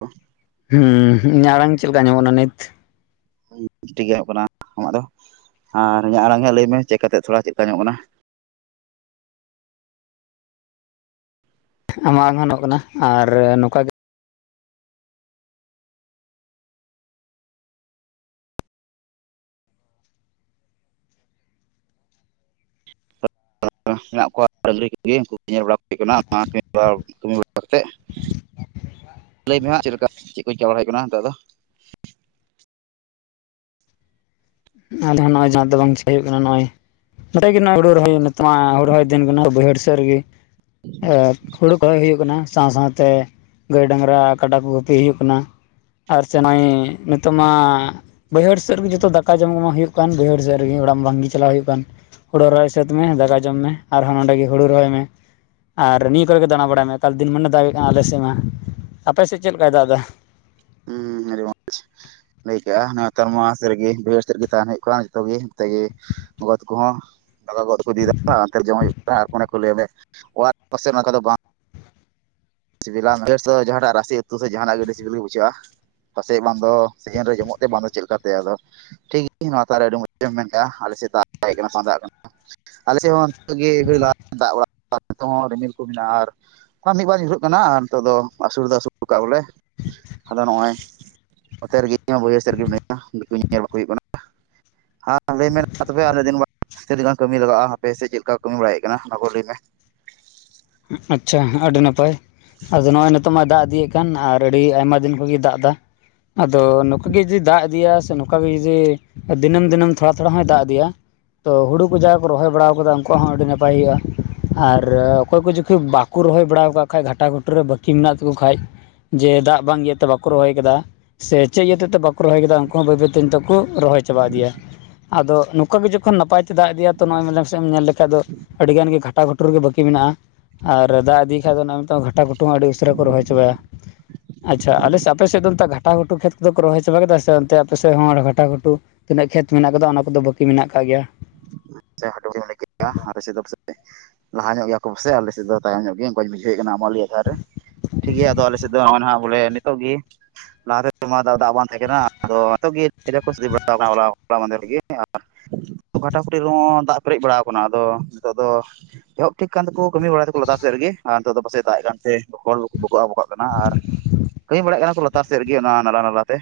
ᱚᱷ ᱦᱩᱸ ᱤᱧᱟᱜ ᱟᱲᱟᱝ ᱪᱮᱫ ᱠᱟ ᱟᱡᱚᱢᱚᱜ ᱠᱟᱱᱟ ᱱᱤᱛ ᱴᱷᱤᱠ ᱜᱮ ᱟᱸᱡᱢᱚᱜ ᱠᱟᱱᱟ ᱟᱢᱟᱜ ᱫᱚ ᱟᱨ ᱤᱧᱟᱹᱜ ᱟᱲᱟᱝ ᱜᱮᱦᱟᱜ ᱞᱟᱹᱭᱢᱮ ᱪᱮᱫ ᱠᱟᱛᱮᱜ ᱛᱷᱚᱲᱟ ᱪᱮᱫ ᱠᱟ ᱟᱸᱡᱢᱚᱜ ᱠᱟᱱᱟ ᱟᱢᱟᱜ ᱦᱚ ᱜᱷᱟᱱᱚᱜ ᱠᱟᱱᱟ ᱟᱨ ᱱᱚᱝᱠᱟ ᱜᱮ [inaudible] ᱢᱮᱱᱟᱜ ᱠᱚᱣᱟ [inaudible] ᱞᱟᱹᱭ ᱢᱮᱦᱟᱜ ᱪᱮᱫᱞᱮᱠᱟ ᱪᱮᱫ ᱠᱚ ᱪᱤᱠᱟᱹ ᱵᱟᱲᱟ ᱦᱩᱭᱩᱜ ᱠᱟᱱᱟ ᱱᱤᱛᱚᱜ ᱫᱚ ᱟ ᱫᱚ ᱱᱚᱜᱼᱚᱭ ᱡᱟᱦᱟ ᱫᱚ ᱵᱟᱝ ᱪᱤᱠᱟ ᱦᱩᱭᱩᱜ ᱠᱟᱱᱟ ᱱᱚᱜᱼᱚᱭ [unintelligible] ᱱᱤᱛ ᱢᱟ ᱦᱩᱲᱩ ᱨᱚᱦᱚᱭ ᱫᱤᱱ ᱠᱟᱱᱟ ᱛᱚ ᱵᱚᱭᱦᱟ. ᱲ ᱥᱮ ᱨᱮᱜᱮ ᱮᱫ ᱠᱷᱩᱲᱩ ᱠᱚ ᱨᱚᱭ ᱦᱩᱭᱩᱜ ᱠᱟᱱᱟ ᱥᱟᱶ ᱥᱟᱶ ᱛᱮ ᱜᱟᱹᱭ ᱰᱟᱝᱨᱟ ᱠᱟᱰᱟ ᱠᱚ ᱜᱩᱯᱤ ᱦᱩᱭᱩᱜ ᱠᱟᱱᱟ ᱟᱨ ᱪᱟᱱᱟᱭᱤ ᱱᱤᱛᱚᱜ ᱢᱟ ᱵᱟᱹᱭᱦᱟᱹᱲ ᱥᱮᱫ ᱨᱮᱜᱮ ᱡᱚᱛᱚ ᱫᱟᱠᱟ ᱡᱚᱢ ᱠᱩᱢᱟ ᱦᱩᱭᱩᱜ ᱠᱟᱱ ᱵᱟᱹᱭᱦᱟᱹᱲ ᱥᱮᱫ ᱨᱮ ᱜᱮ ᱚᱲᱟᱜ ᱢᱟ ᱵᱟᱝ ᱜᱮ ᱪᱟᱞᱟᱜ ᱦᱩᱭᱩᱜ ᱠᱟᱱ ᱦᱳᱲᱳ ᱨᱚᱦᱚᱭ ᱥᱟᱹᱛ ᱢᱮ ᱫᱟᱠᱟ ᱡᱚᱢ ᱢᱮ ᱟᱨᱦᱚᱸ ᱱᱚᱸᱰᱮ ᱜᱮ ᱦᱩᱲᱩ ᱨᱚᱦᱚᱭ ᱢᱮ ᱟᱨ ᱱᱤᱭᱟᱹ ᱠᱚᱨᱮ ᱜᱮ ᱫᱟᱬᱟ ᱵᱟᱲᱟᱭ ᱢᱮ ᱮᱠᱟᱞ ᱫᱤᱱᱢᱟᱱᱮ ᱫᱟᱜ ᱦᱩᱭᱩᱜ ᱠᱟᱱ ᱟᱞᱮ ᱥᱮᱫ ᱢᱟ ᱟᱯᱮ ᱥᱮᱫ ᱪᱮᱫ ᱞᱮᱠᱟᱭ ᱫᱟᱜ ᱫᱟ ᱦᱩᱸ ᱟᱰᱤ ᱢᱚ [inaudible] ᱞᱟᱹᱭ ᱠᱟᱜ-ᱟ ᱱᱚᱣᱟ ᱛᱟᱨ ᱢᱟ ᱥᱮᱜ ᱨᱮᱜᱮ ᱵᱟ. ᱭᱦᱟ. ᱲ ᱥᱮᱫ ᱨᱮᱜᱮ ᱛᱟᱦᱮᱸᱱ ᱦᱩᱭᱩᱜ ᱠᱟᱱ ᱡᱚᱛᱚ ᱜᱮ ᱱᱚᱛᱮᱜᱮ ᱜᱚᱜᱚ ᱛᱟᱠᱚ ᱦᱚᱸ ᱫᱟᱫᱟ ᱛᱟᱠᱚ ᱫᱤᱫᱟ [inaudible] ᱚᱱᱛᱮ ᱨᱮ ᱡᱚᱢ ᱦᱩᱭᱩᱜ ᱠᱟᱱᱟ ᱟᱨ ᱚᱱᱮ ᱠᱚ ᱞᱟᱹᱭ ᱢᱮ ᱚᱲᱟᱜ ᱯᱟᱥᱮ ᱱᱚᱣᱟ ᱠᱚᱫᱚ ᱵᱟᱝ ᱥᱤᱵᱤᱞᱟ [unintelligible] ᱡᱟᱦᱟ ᱴᱟᱜ ᱨᱟᱥᱤ ᱩᱛᱩ ᱥᱮ ᱡᱟᱦᱟᱱᱟᱜ ᱜᱟᱹᱰᱤ ᱥᱤᱵᱤᱞᱤ ᱜᱮ ᱵᱩᱡ ᱪᱩᱜ-ᱟ ᱯᱟᱥᱮᱡ ᱵᱟᱝ ᱫᱚ ᱥᱤᱡᱤᱱ ᱨᱮ ᱡᱚᱢᱚᱜ ᱛᱮ ᱵᱟᱝᱫᱚ ᱪᱮᱫ ᱞᱮᱠᱟᱛᱮ ᱟᱫᱚ ᱴᱷᱤ [inaudible] ᱱᱚᱣᱟ ᱛᱟᱨᱮ ᱟᱹᱰᱤ ᱢᱚᱸᱡᱽ ᱮᱢ ᱢᱮᱱᱠᱼᱟ ᱟᱞᱮᱥᱮᱫ ᱫᱟᱜ [inaudible] ᱦᱮᱡ ᱠᱟᱱᱟ ᱥᱮ ᱵᱟᱝ ᱫᱟᱜ [inaudible] ᱱᱟ ᱟᱞᱮᱥᱮᱫ ᱦᱚ ᱱᱤᱛᱚᱜ ᱜᱮ [inaudible] ᱜᱟᱨ ᱞᱟᱦᱟ [inaudible] ᱫᱟᱜ ᱵᱟᱲᱟ ᱱᱤᱛᱚᱜ ᱦᱚ ᱨᱤᱢᱤᱞ ᱠᱚ ᱢᱮᱱᱟᱜᱼᱟ ᱟᱨ ᱠᱟ ᱢᱤᱫ ᱵᱟᱨ ᱧᱩᱨᱦᱟᱹᱜ ᱠᱟᱱᱟ ᱟᱨ ᱱᱤᱛᱚᱜ ᱫᱚ ᱟᱹᱥᱩᱲ ᱫᱚ ᱟᱹᱥᱩ [inaudible] ᱠᱟᱜᱼᱟ ᱵᱚᱞᱮ ᱟᱫᱚ ᱱᱚᱜᱼᱚᱭ ᱱᱚᱛᱮ ᱨᱮᱜᱮ [inaudible] ᱤᱧᱦᱚ ᱵᱟᱹᱭᱦᱟᱹᱲ ᱥᱮᱫ ᱨᱮᱜᱮ ᱢᱤᱱᱟᱹ [inaudible] ᱟ [inaudible] ᱟ [inaudible] ᱫᱤᱱᱟᱜ ᱫᱤᱱ ᱜᱟᱱ ᱠᱟᱹᱢᱤ ᱞᱟᱜᱟᱜᱼᱟ ᱦᱟᱯᱮ ᱥᱮ ᱪᱮᱫᱠᱟ ᱠᱟᱹᱢᱤ ᱵᱟᱲᱟᱭᱮᱜ ᱠᱟᱱᱟ ᱚᱱᱟ ᱠᱚ ᱞᱟᱹᱭ ᱢᱮ ᱟᱪᱪᱷᱟ ᱟᱹᱰᱤ ᱱᱟᱯᱟᱭ ᱟᱫᱚ ᱱᱚᱜ ᱚᱭ ᱱᱤᱛᱚᱜ ᱢᱟᱭ ᱫᱟᱜ ᱤᱫᱤᱭᱮᱫ ᱠᱟᱱ ᱟᱨ ᱟᱹᱰᱤ ᱟᱭᱢᱟ ᱫᱤᱱ ᱠᱷᱚᱜᱮ ᱫᱟᱜ ᱫᱟ ᱟᱫᱚ ᱱᱚᱝᱠᱟᱜ ᱜᱮ ᱡᱩᱫᱤ ᱫᱟᱜ ᱤᱫᱤᱭᱟ ᱥᱮ ᱱᱚᱝᱠᱟ ᱜᱮ ᱡᱩᱫᱤ ᱫᱤᱱᱟ. ᱢ ᱫᱤᱱᱟᱹᱢ ᱛᱷᱚᱲᱟ ᱛᱷᱚᱲᱟ ᱦᱚᱭ ᱫᱟᱜ ᱤᱫᱤᱭᱟ ᱛᱚ ᱦᱩᱲᱩ ᱠᱚ ᱡᱟᱦᱟᱭ ᱠᱚ ᱨᱚᱦᱚᱭ ᱵᱟᱲᱟᱣ ᱠᱟᱫᱟ ᱩᱱᱠᱩᱣᱟᱜ ᱦᱚ ᱟᱹᱰᱤ ᱱᱟᱯᱟᱭ ᱦᱩᱭᱩᱜᱼᱟ ᱟᱨ ᱚᱠᱚᱭ ᱠᱚ ᱡᱚᱠᱷᱟᱡ ᱵᱟᱠᱚ ᱨᱚᱦᱚᱭ ᱵᱟᱲᱟᱹᱣ ᱠᱟᱜ ᱠᱷᱟᱡ ᱜᱷᱟᱴᱟ ᱜᱷᱩᱴᱩ ᱨᱮ ᱵᱟᱹᱠᱤ ᱢᱮᱱᱟᱜ ᱛᱟᱠᱚ ᱠᱷᱟᱡ ᱡᱮ ᱫᱟᱜ ᱵᱟᱝ ᱤᱭᱟᱹᱛᱮ ᱵᱟᱠᱚ ᱨᱚᱦᱚᱭ ᱠᱟᱫᱟ ᱥᱮ ᱪᱮᱫ ᱤᱭᱟᱹ ᱛᱮᱛᱮ ᱵᱟᱠᱚ ᱨᱚᱦᱚᱭ ᱠᱟᱫᱟ ᱩᱱᱠᱩ ᱦᱚ ᱵᱟᱹᱭ ᱵᱟᱹᱭ ᱛᱮ ᱱᱤᱛᱚᱜ ᱠᱚ ᱨᱚᱦᱚᱭ ᱪᱟᱵᱟ ᱤᱫᱤᱭᱟ ᱟᱫᱚ ᱱᱚᱝᱠᱟ ᱜᱮ ᱡᱚᱠᱷᱚᱱ ᱱᱟᱯᱟᱭ ᱛᱮ ᱫᱟᱜ ᱤᱫᱤᱭᱟ ᱛᱚ ᱱᱚᱭ ᱢᱮᱞᱮ ᱢᱮᱥᱮ ᱮᱢ ᱧᱮᱞ ᱞᱮᱠᱷᱟᱡ ᱫᱚ ᱟᱹᱰᱤ ᱜᱟᱱ ᱜᱮ ᱜᱷᱟᱴᱟ ᱜᱷᱩᱴᱩ ᱨᱮ ᱵᱟᱹᱠᱤ ᱢᱮᱱᱟᱜᱼᱟ ᱟᱨ ᱫᱟᱜ ᱤᱫᱤ ᱠᱷᱟᱡ ᱚᱱᱟ ᱢᱟ ᱫᱚ ᱜᱷᱟᱴᱟ ᱜᱷᱩᱴ ᱴᱩ ᱟᱹᱰᱤ ᱩᱥᱟᱹᱨᱟ ᱠᱚ ᱨᱚᱦᱚᱭ ᱪᱟᱵᱟᱭᱟ ᱟᱪᱪᱷᱟ ᱟᱞᱮ ᱥᱮ ᱟᱯᱮ ᱥᱮᱫ ᱫᱚ ᱚᱱᱛᱮ ᱜᱷᱟᱴᱟ ᱜᱷᱩᱴᱩ ᱠᱷᱮᱛ ᱫᱚ ᱠᱚ ᱨᱚᱦᱚᱭ ᱪᱟᱵᱟ ᱠᱮᱫᱟ ᱥᱮ ᱚᱱᱛᱮ ᱟᱯᱮ ᱥᱮᱫ ᱦᱚ ᱜᱷᱟᱴᱟ ᱜᱷᱩᱴᱩ ᱛᱤᱱᱟᱹᱜ ᱠᱷᱮᱛ ᱢᱮᱱᱟᱜ ᱟᱠᱟᱫᱟ ᱚᱱᱟ ᱠᱚᱫᱚ ᱵᱟᱹᱠᱤ ᱢᱮᱱᱟᱜ ᱠᱟᱜ ᱜᱮᱭᱟ ᱡᱟᱦᱟ ᱴᱩᱝᱨᱤᱢ ᱞᱟᱹᱭ ᱠᱮᱫᱟ ᱟᱯᱮᱥᱮᱫ ᱫᱚ ᱯᱟᱥᱮ ᱞᱟᱦᱟ ᱧᱚᱜ ᱜᱮᱭᱟ ᱠᱚ ᱯᱟᱥᱮ ᱟᱞᱮᱥᱮᱫ ᱫᱚ ᱛᱟᱭᱚᱢ ᱧᱚᱜ ᱜᱤᱭᱟᱹᱧ ᱠᱟᱹᱧ ᱵᱩᱡᱷᱟᱹᱣᱮᱜ ᱠᱟᱱᱟ ᱟᱢᱚᱞᱤᱭᱟᱹ ᱫᱷᱟᱨ ᱨᱮ ᱴᱷᱤᱠ ᱜᱮᱭᱟ ᱟᱫᱚ ᱟᱞᱮᱥᱮᱫ ᱫᱚ ᱱᱚᱜᱼᱚ ᱱᱟ ᱵᱚᱞᱮ ᱱᱤᱛᱚᱜ ᱜᱮ ᱞᱟᱦᱟ [inaudible] ᱫᱟᱜ ᱵᱟᱝ ᱛᱟᱦᱮᱸ ᱠᱟᱱᱟ ᱟᱫᱚ ᱱᱮᱛᱚᱜ ᱜᱮ [inaudible] ᱴᱤ ᱮᱦᱚᱸ ᱫᱟᱜ ᱯᱮᱨᱮᱡ ᱵᱟᱲᱟᱣ ᱟᱠᱟᱱᱟ ᱟᱫᱚ ᱱᱤᱛᱚᱜ ᱫᱚ ᱾ ᱮᱦᱚᱵ ᱴᱷᱤᱠ ᱠᱟᱱ ᱛᱟᱠᱚ ᱠᱟᱹᱢᱤ ᱵᱟᱲᱟᱭᱟ ᱫᱟᱠᱚ ᱞᱟᱛᱟᱨ ᱥᱮᱫ ᱨᱮᱜᱮ ᱟᱨ ᱱᱤᱛᱚᱜ ᱫᱚ ᱯᱟᱥᱮ ᱫᱟᱜ ᱮᱫ ᱠᱟᱱᱛᱮ [unintelligible] ᱵᱚᱠᱚᱜ ᱟᱵᱚᱠᱟᱜ ᱠᱟᱱᱟ ᱟᱨ ᱠᱟᱹᱢᱤ ᱵᱟᱲᱟᱭ ᱠᱟᱱᱟ ᱠᱚ ᱞᱟᱛᱟᱨ ᱥᱮᱫ ᱨᱮᱜᱮ ᱚᱱᱟ ᱱᱟᱞᱟ ᱱᱟᱞᱟ ᱛᱮ᱾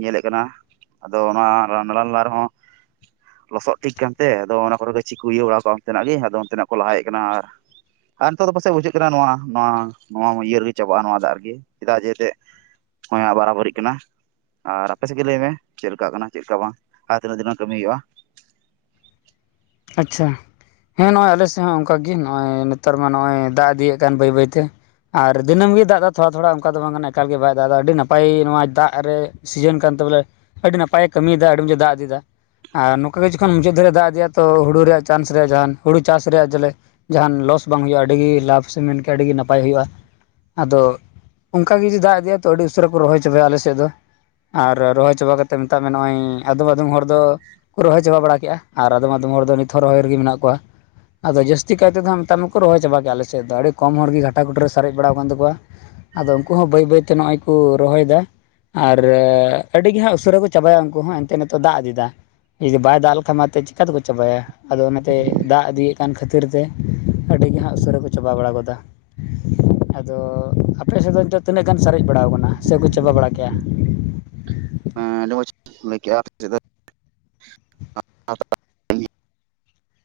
ᱧᱮᱞᱮᱜ ᱠᱟᱱᱟ ᱟᱫᱚ ᱚᱱᱟ ᱱᱟᱞᱟᱼᱱᱟᱞᱟ ᱨᱮᱦᱚᱸ ᱞᱚᱥᱚᱫ᱾ ᱴᱷᱤᱠ ᱠᱟᱱᱛᱮ ᱟᱫᱚ ᱚᱱᱟ ᱠᱚᱨᱮ ᱜᱟᱹᱪᱷᱤ ᱠᱚ ᱤᱭᱟᱹ ᱵᱟᱲᱟᱣ ᱠᱚᱣᱟ ᱚᱱᱛᱮ ᱱᱟᱜ ᱜᱮ ᱟᱫᱚ ᱚᱱᱛᱮᱱᱟᱜ ᱠᱚ ᱞᱟᱦᱟᱭᱮᱫ ᱠᱟᱱᱟ ᱟᱨ, ᱟᱨ ᱱᱤᱛᱚᱜ ᱫᱚ ᱯᱟᱥᱮᱡ ᱵᱩᱡᱷᱟᱹᱜ ᱠᱟᱱᱟ ᱱᱚᱣᱟ ᱱᱚᱣᱟ ᱱᱚᱣᱟ ᱤᱭᱟᱹ ᱨᱮᱜᱮ ᱪᱟᱵᱟᱜᱼᱟ ᱱᱚᱣᱟ ᱫᱟᱜ ᱨᱮᱜ ᱪᱮᱫᱟᱜ ᱡᱮᱛᱮᱜ᱾ ᱦᱚᱸᱭᱟᱜ ᱵᱟᱨᱟ ᱵᱟᱹᱨᱤᱜ ᱠᱟᱱᱟ᱾ ᱟᱨ ᱟᱯᱮ ᱥᱮᱫ ᱜᱮ ᱞᱟᱹᱭ ᱢᱮ ᱪᱮᱫ ᱞᱮᱠᱟᱜ ᱠᱟᱱᱟ ᱪᱮᱫ ᱞᱮᱠᱟ ᱵᱟᱝ ᱟᱨ ᱛᱤᱱᱟᱹᱜ ᱫᱤᱱ ᱨᱮᱱᱟᱝ ᱠᱟᱹᱢᱤ ᱦᱩᱭᱩᱜᱼᱟ᱾ ᱟᱪᱪᱷᱟ᱾ ᱦᱮᱸ ᱱᱚᱜᱼᱚᱭ ᱟᱞᱮ ᱥᱮᱫ ᱦᱚᱸ ᱚᱱᱠᱟ ᱜᱮ ᱱᱚᱜᱚᱭ ᱱᱮᱛᱟᱨ ᱢᱟ ᱱᱚᱜ ᱚᱭ ᱫᱟᱜ ᱤᱫᱤᱭᱮᱫ ᱠᱟᱱ ᱵᱟᱹᱭ ᱵᱟᱹᱭᱛᱮ᱾ ᱟᱨ ᱫᱤᱱᱟᱹᱢ ᱜᱮ ᱫᱟᱜᱽ ᱫᱟ ᱛᱷᱚᱲᱟᱼ ᱛᱷᱚᱲᱟ ᱚᱱᱠᱟ ᱫᱚ ᱵᱟᱝ ᱠᱟᱱᱟ ᱮᱠᱟᱞ ᱜᱮ ᱵᱟᱭ ᱫᱟᱜᱽ ᱮᱫᱟ ᱟᱹᱰᱤ ᱱᱟᱯᱟᱭ ᱱᱚᱣᱟ ᱫᱟᱜ ᱨᱮ, ᱥᱤᱡᱮᱱ ᱠᱟᱱᱛᱮ ᱵᱚᱞᱮ ᱟᱹᱰᱤ ᱱᱟᱯᱟᱭᱮ ᱠᱟᱹᱢᱤᱭᱮᱫᱟ ᱟᱹᱰᱤ ᱢᱚᱸᱡᱽ ᱫᱟᱜᱽ ᱤᱫᱤᱭᱮᱫᱟ ᱟᱨ ᱱᱚᱝᱠᱟ ᱜᱮ ᱡᱚᱠᱷᱚᱱ ᱢᱩᱪᱟᱹᱫ ᱫᱷᱟᱹᱨᱤᱡ ᱮ ᱫᱟᱜᱽ ᱤᱫᱤᱭᱟ ᱛᱚ ᱦᱩᱲᱩ ᱨᱮᱭᱟᱜ ᱪᱟᱱᱥ ᱨᱮᱭᱟᱜ ᱡᱟᱦᱟᱱ ᱦᱩᱲᱩ ᱪᱟᱥ ᱨᱮᱭᱟᱜ ᱡᱮᱞᱮ, ᱡᱟᱦᱟᱱ ᱞᱚᱥ ᱵᱟᱝ ᱦᱩᱭᱩᱜᱼᱟ ᱟᱹᱰᱤ ᱞᱟᱵᱷ ᱥᱮ ᱢᱮᱱᱠᱮᱭᱟ ᱟᱹᱰᱤ ᱜᱮ ᱱᱟᱯᱟᱭ ᱦᱩᱭᱩᱜᱼᱟ᱾ ᱟᱫᱚ ᱚᱝᱠᱟ ᱜᱮ ᱡᱩᱫᱤ ᱫᱟᱜᱽ ᱤᱫᱤᱭᱟ ᱛᱚ ᱟᱹᱰᱤ ᱩᱥᱟᱹᱨᱟ ᱠᱚ ᱨᱚᱦᱚᱭ ᱪᱟᱵᱟᱭᱟ ᱟᱞᱮ ᱥᱮᱫ ᱫᱚ᱾ ᱟᱨ ᱨᱚᱦᱚᱭ ᱪᱟᱵᱟ ᱠᱟᱛᱮᱜ ᱢᱮᱛᱟᱜ ᱢᱮ ᱱᱚᱜᱼᱚᱭ ᱟᱫᱚᱢ ᱼ ᱟᱫᱚᱢ ᱦᱚᱲ ᱫᱚ ᱠᱚ ᱨᱚᱦᱚᱭ ᱪᱟᱵᱟ ᱵᱟᱲᱟ ᱠᱮᱫᱼᱟ᱾ᱟᱨ ᱟᱫᱚᱢ ᱼ ᱟᱫᱚᱢ ᱦᱚᱲ ᱫᱚ ᱱᱤᱛ ᱦᱚᱸ ᱨᱚᱦᱚᱭ ᱨᱮᱜᱮ ᱢᱮᱱᱟᱜ ᱠᱚᱣᱟ᱾ ᱟᱫᱚ ᱡᱟᱹᱥᱛᱤ ᱠᱟᱭ ᱛᱮᱫᱚ ᱦᱟᱸᱜ ᱢᱮᱛᱟ ᱢᱮᱠᱚ ᱨᱚᱦᱚᱭ ᱪᱟᱵᱟ ᱜᱮᱭᱟ ᱟᱞᱮᱥᱮᱫ ᱫᱚ ᱟᱹᱰᱤ ᱠᱚᱢ ᱦᱚᱲ ᱜᱮ ᱜᱷᱟᱴᱟ ᱜᱷᱩᱴᱩ ᱨᱮ ᱥᱟᱨᱮᱡ ᱵᱟᱲᱟᱣ ᱠᱟᱱ ᱛᱟᱠᱚᱣᱟ᱾ ᱟᱫᱚ ᱩᱱᱠᱩ ᱦᱚᱸ ᱵᱟᱹᱭᱼᱵᱟᱹᱭ ᱛᱮ ᱱᱚᱜ ᱚᱭ ᱠᱚ ᱨᱚᱦᱚᱭ ᱫᱟ᱾ ᱟᱨ ᱟᱹᱰᱤ ᱜᱮ ᱦᱟᱸᱜ ᱩᱥᱟᱹᱨᱟ ᱠᱚ ᱪᱟᱵᱟᱭᱟ ᱩᱱᱠᱩ ᱦᱚᱸ ᱮᱱᱛᱮᱜ ᱱᱤᱛᱚᱜ ᱫᱟᱜᱽ ᱤᱫᱤᱫᱟ᱾ ᱡᱩᱫᱤ ᱵᱟᱭ ᱫᱟᱜᱽ ᱞᱮᱠᱷᱟᱱ ᱮᱱᱛᱮᱫ ᱪᱤᱠᱟ ᱛᱮᱠᱚ ᱪᱟᱵᱟᱭᱟ ᱟᱫᱚ ᱚᱱᱟᱛᱮ ᱫᱟᱜᱽ ᱤᱫᱤᱭᱮᱫ ᱠᱟᱱ ᱠᱷᱟᱹᱛᱤᱨ ᱛᱮ, ᱟᱹᱰᱤ ᱜᱮ ᱦᱟᱸᱜ ᱩᱥᱟᱹᱨᱟ ᱠᱚ ᱪᱟᱵᱟ ᱵᱟᱲᱟ ᱜᱚᱫᱟ᱾ ᱟᱫᱚ ᱟᱯᱮ ᱥᱮᱫ ᱫᱚ ᱱᱤᱛᱚᱜ ᱛᱤᱱᱟᱹᱜ ᱜᱟᱱ ᱥᱟᱨᱮᱡ ᱵᱟᱲᱟᱣ ᱠᱟᱱᱟ ᱥᱮᱠᱚ ᱪᱟᱵᱟ ᱵᱟᱲᱟ ᱠᱮᱭᱟ᱾ ᱦᱮᱸ ᱟᱹᱰᱤ ᱢᱚᱡ ᱞᱟᱹᱭ ᱠᱮᱭᱟ ᱟᱯᱮᱥᱮᱫ ᱫᱚ,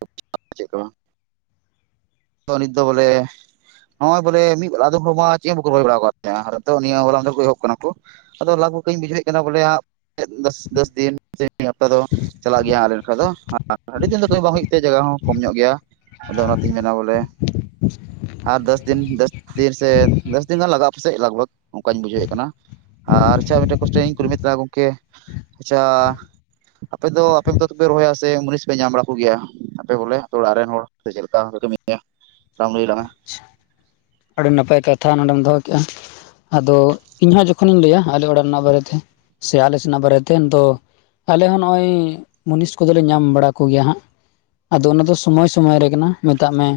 [inaudible] ᱪᱮᱜ ᱠᱚ ᱵᱟᱝ᱾ ᱚ ᱱᱤᱛ ᱫᱚ ᱵᱚᱞᱮ, ᱱᱚᱜ ᱚᱭ ᱵᱚᱞᱮ ᱢᱤᱫ ᱵᱮᱞᱟ ᱟᱫᱚᱢ ᱦᱚᱲ ᱢᱟ ᱪᱮᱫ ᱦᱚᱸ ᱵᱟᱠᱚ ᱨᱚᱦᱚᱭ ᱵᱟᱲᱟ ᱟᱠᱟᱫ ᱛᱟᱦᱮᱸᱜᱼᱟ ᱟᱨ ᱱᱤᱛᱚᱜ ᱱᱤᱭᱟᱹ ᱦᱚᱞᱟ ᱢᱟᱱᱫᱷᱮᱨ ᱮᱦᱚᱵ ᱠᱟᱱᱟ ᱠᱚ, ᱟᱫᱚ ᱞᱟᱵᱷ ᱵᱷᱩᱠᱟᱹᱧ ᱵᱩᱡᱷᱟᱹᱣᱮᱫ ᱠᱟᱱᱟ ᱵᱚᱞᱮ ᱦᱟᱜ ᱫᱚᱥ ᱫᱤᱱ ᱥᱮ ᱢᱤᱫ ᱦᱟᱯᱛᱟ ᱫᱚ᱾ ᱪᱟᱞᱟᱜ ᱜᱮᱭᱟ ᱟᱞᱮ ᱱᱟᱠᱷᱟ ᱫᱚ ᱟᱹᱰᱤ ᱫᱤᱱ ᱫᱚ ᱠᱟᱹᱢᱤ ᱵᱟᱝ ᱦᱩᱭᱩᱜ ᱛᱮ ᱡᱟᱜᱟ ᱦᱚᱸ ᱠᱚᱢ ᱧᱚᱜ ᱜᱮᱭᱟ᱾ ᱟᱫᱚ ᱚᱱᱟᱛᱤᱧ ᱢᱮᱱᱟ ᱵᱚᱞᱮ ᱟᱨ ᱫᱚᱥ ᱫᱤᱱ ᱫᱚᱥ ᱛᱤᱨ ᱥᱮ, ᱫᱚᱥ ᱫᱤᱱ ᱜᱟᱱ ᱞᱟᱜᱟᱜᱼᱟ ᱯᱟᱥᱮᱜ ᱞᱟᱜᱽᱵᱷᱟᱜᱽ ᱚᱱᱠᱟᱧ ᱵᱩᱡᱷᱟᱹᱣᱮᱜ ᱠᱟᱱᱟ᱾ ᱟᱨ ᱟᱪᱪᱷᱟ ᱢᱤᱫᱴᱮᱱ ᱠᱚᱥᱪᱮᱱᱤᱧ ᱠᱩᱞᱤᱢᱮ ᱛᱟᱦᱮᱱᱟ ᱜᱚᱝᱠᱮ ᱟᱪᱪᱷᱟ, ᱟᱯᱮ ᱫᱚ ᱟᱯᱮᱢᱚᱛᱚ ᱨᱚᱦᱚᱭᱟ ᱥᱮ ᱢᱩᱱᱤᱥ ᱯᱮ ᱧᱟᱢ ᱵᱟᱲᱟ ᱠᱚᱜᱮᱭᱟ ᱟᱯᱮ ᱵᱚᱞᱮ ᱟᱯᱮ ᱚᱲᱟᱜ ᱨᱮᱱ ᱦᱚᱲ ᱥᱮ ᱪᱮᱫ ᱞᱮᱠᱟ ᱯᱮ ᱠᱟᱹᱢᱤᱭᱟ᱾ ᱭᱟ [unintelligible] ᱞᱟᱹᱭ ᱞᱟᱝᱟ᱾ ᱟᱹᱰᱤ ᱱᱟᱯᱟᱭ ᱠᱟᱛᱷᱟ ᱱᱚᱰᱮᱢ ᱫᱚᱦᱚ ᱠᱮᱜᱼᱟ ᱟᱫᱚ ᱤᱧᱦᱚᱸ ᱡᱚᱠᱷᱚᱱ ᱚᱠᱷᱚᱱᱤᱧ ᱞᱟᱹᱭᱟ ᱟᱞᱮ ᱚᱲᱟᱜ ᱨᱮᱱᱟᱜ ᱵᱟᱨᱮᱛᱮ᱾ ᱥᱮ ᱟᱞᱮ ᱥᱮᱱᱟᱜ ᱵᱟᱨᱮᱛᱮᱱ ᱫᱚ ᱟᱞᱮ ᱦᱚᱸ ᱱᱚᱜᱼᱚᱭ ᱢᱩᱱᱤᱥ ᱠᱚᱫᱚᱞᱮ ᱧᱟᱢ ᱵᱟᱲᱟ ᱠᱚᱜᱮᱭᱟ ᱦᱟᱸᱜ᱾ ᱟᱫᱚ ᱚᱱᱟ ᱫᱚ ᱥᱚᱢᱚᱭ ᱼ ᱥᱚᱢᱚᱭ ᱨᱮ ᱠᱟᱱᱟ ᱢᱮᱛᱟᱜ ᱢᱮ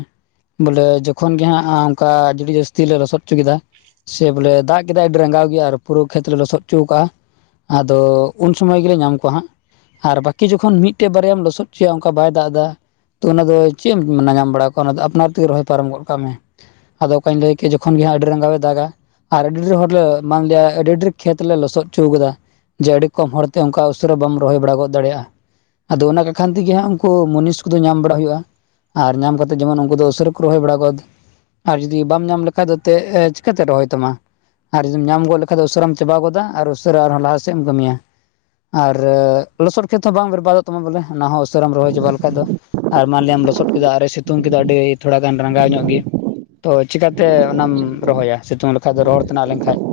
ᱵᱚᱞᱮ ᱡᱚᱠᱷᱚᱱ ᱜᱮ ᱦᱟᱸᱜ ᱟᱢ, ᱚᱱᱠᱟ ᱟᱹᱰᱤ ᱡᱟᱹᱥᱛᱤ ᱞᱮ ᱞᱚᱥᱚᱫ ᱪᱚ ᱠᱮᱫᱟ᱾ ᱥᱮ ᱵᱚᱞᱮ ᱫᱟᱜᱽ ᱠᱮᱫᱟᱭ ᱟᱹᱰᱤ ᱨᱟᱜᱟᱣ ᱜᱮ ᱟᱨ ᱯᱩᱨᱟᱹ ᱠᱷᱮᱛ ᱞᱮ ᱞᱚᱥᱚᱫ ᱦᱚᱪᱚ ᱠᱟᱜᱼᱟ᱾ ᱟᱫᱚ ᱩᱱ ᱥᱚᱢᱚᱭ ᱜᱮᱞᱮ ᱧᱟᱢ ᱠᱚᱣᱟ ᱦᱟᱸᱜ᱾ ᱟᱨ ᱵᱟᱟᱹᱠᱤ ᱡᱚᱠᱷᱚᱱ ᱢᱤᱫᱴᱮ ᱵᱟᱨᱭᱟᱢ ᱞᱚᱥᱚᱫ ᱦᱚᱪᱚᱭᱟ ᱚᱱᱠᱟ ᱵᱟᱭ ᱫᱟᱜᱽ ᱫᱟ, ᱛᱚ ᱚᱱᱟ ᱫᱚ ᱪᱮᱫ ᱮᱢ ᱢᱟᱱᱮ ᱧᱟᱢ ᱵᱟᱲᱟ ᱠᱚᱣᱟ ᱚᱱᱟ ᱫᱚ ᱟᱯᱱᱟᱨ ᱛᱮᱜᱮ ᱨᱚᱦᱚᱭ ᱯᱟᱨᱚᱢ ᱜᱚᱫ ᱠᱟᱜ ᱢᱮ᱾ ᱟᱫᱚ ᱚᱠᱟᱧ ᱞᱟᱹᱭ ᱠᱮ ᱡᱚᱠᱷᱚᱱ ᱜᱮ ᱦᱟᱸ ᱟᱹᱰᱤ ᱨᱟᱸᱜᱟᱣ ᱮ ᱫᱟᱜ-ᱟ᱾ ᱟᱨ ᱟᱹᱰᱤ ᱰᱷᱮᱨ ᱦᱚᱴᱞᱮ ᱢᱟᱱᱞᱮᱭᱟ ᱟᱹᱰᱤ ᱰᱷᱮᱨ ᱠᱷᱮᱛ ᱞᱮ ᱞᱚᱥᱚᱫ ᱦᱚᱪᱚ ᱠᱟᱫᱟ᱾ ᱡᱮ ᱟᱹᱰᱤ ᱠᱚᱢ ᱦᱚᱲᱛᱮ ᱚᱱᱠᱟ ᱩᱥᱟᱹᱨᱟ ᱵᱟᱢ ᱨᱚᱦᱚᱭ ᱵᱟᱲᱟ ᱜᱚᱫ ᱫᱟᱲᱮᱭᱟᱜᱼᱟ᱾ ᱟᱫᱚ ᱚᱱᱟ ᱠᱟᱠᱷᱟᱱ ᱛᱮᱜᱮ ᱦᱟᱸᱜ ᱩᱱᱠᱩ ᱢᱚᱱᱤᱥ ᱠᱚᱫᱚ ᱧᱟᱢ ᱵᱟᱲᱟ ᱦᱩᱭᱩᱜᱼᱟ᱾ ᱟᱨ ᱧᱟᱢ ᱠᱟᱛᱮᱫ ᱡᱮᱢᱚᱱ ᱩᱱᱠᱩ ᱫᱚ ᱩᱥᱟᱹᱨᱟ ᱠᱚ ᱨᱚᱦᱚᱭ ᱵᱟᱲᱟ ᱠᱚᱫ, ᱟᱨ ᱡᱩᱚᱫᱤ ᱵᱟᱢ ᱧᱟᱢ ᱞᱮᱠᱷᱟᱡ ᱫᱚ ᱛᱮᱜ ᱪᱤᱠᱟᱛᱮ ᱨᱚᱦᱚᱭ ᱛᱟᱢᱟ᱾ ᱟᱨ ᱡᱩᱫᱤᱢ ᱧᱟᱢ ᱜᱚᱫ ᱞᱮᱠᱷᱟᱭ ᱫᱚ ᱩᱥᱟᱹᱨᱟᱢ ᱪᱟᱵᱟ ᱜᱚᱫᱟ ᱩᱥᱟᱹ ᱨᱟᱸ ᱦᱚᱢ ᱞᱟᱦᱟᱟᱥᱮᱜ ᱮᱢ ᱠᱟᱹᱢᱤᱭᱟ᱾ ᱟᱨ ᱞᱚᱥᱚᱫ ᱠᱷᱮᱛ ᱦᱚᱸ ᱵᱟᱝ ᱵᱮᱨᱵᱟᱫᱚᱜ ᱛᱟᱢᱟ ᱵᱚᱞᱮ ᱚᱱᱟᱦᱚᱸ ᱩᱥᱟᱹᱨᱟᱢ ᱨᱚᱦᱚᱭ ᱪᱟᱵᱟ ᱞᱮᱠᱷᱟᱡ ᱫᱚ, ᱟᱨ ᱢᱟᱱᱞᱤᱭᱟᱢ ᱞᱚᱥᱚᱫ ᱠᱮᱫᱟ ᱟᱨᱮ ᱥᱤᱛᱩᱝ ᱠᱮᱫᱟ ᱟᱹᱰᱤ ᱛᱷᱚᱲᱟ ᱜᱟᱱ ᱨᱟᱸᱜᱟᱣ ᱧᱚᱜ ᱜᱮ, ᱛᱚ ᱪᱮᱠᱟᱛᱮ ᱚᱱᱟᱢ ᱨᱚᱦᱚᱭᱟ ᱥᱤᱛᱩᱝ ᱞᱮᱠᱷᱟᱡ ᱫᱚ ᱨᱚᱦᱚᱲ ᱛᱮᱱᱟᱜ ᱞᱮᱱᱠᱷᱟᱡ ᱼᱼ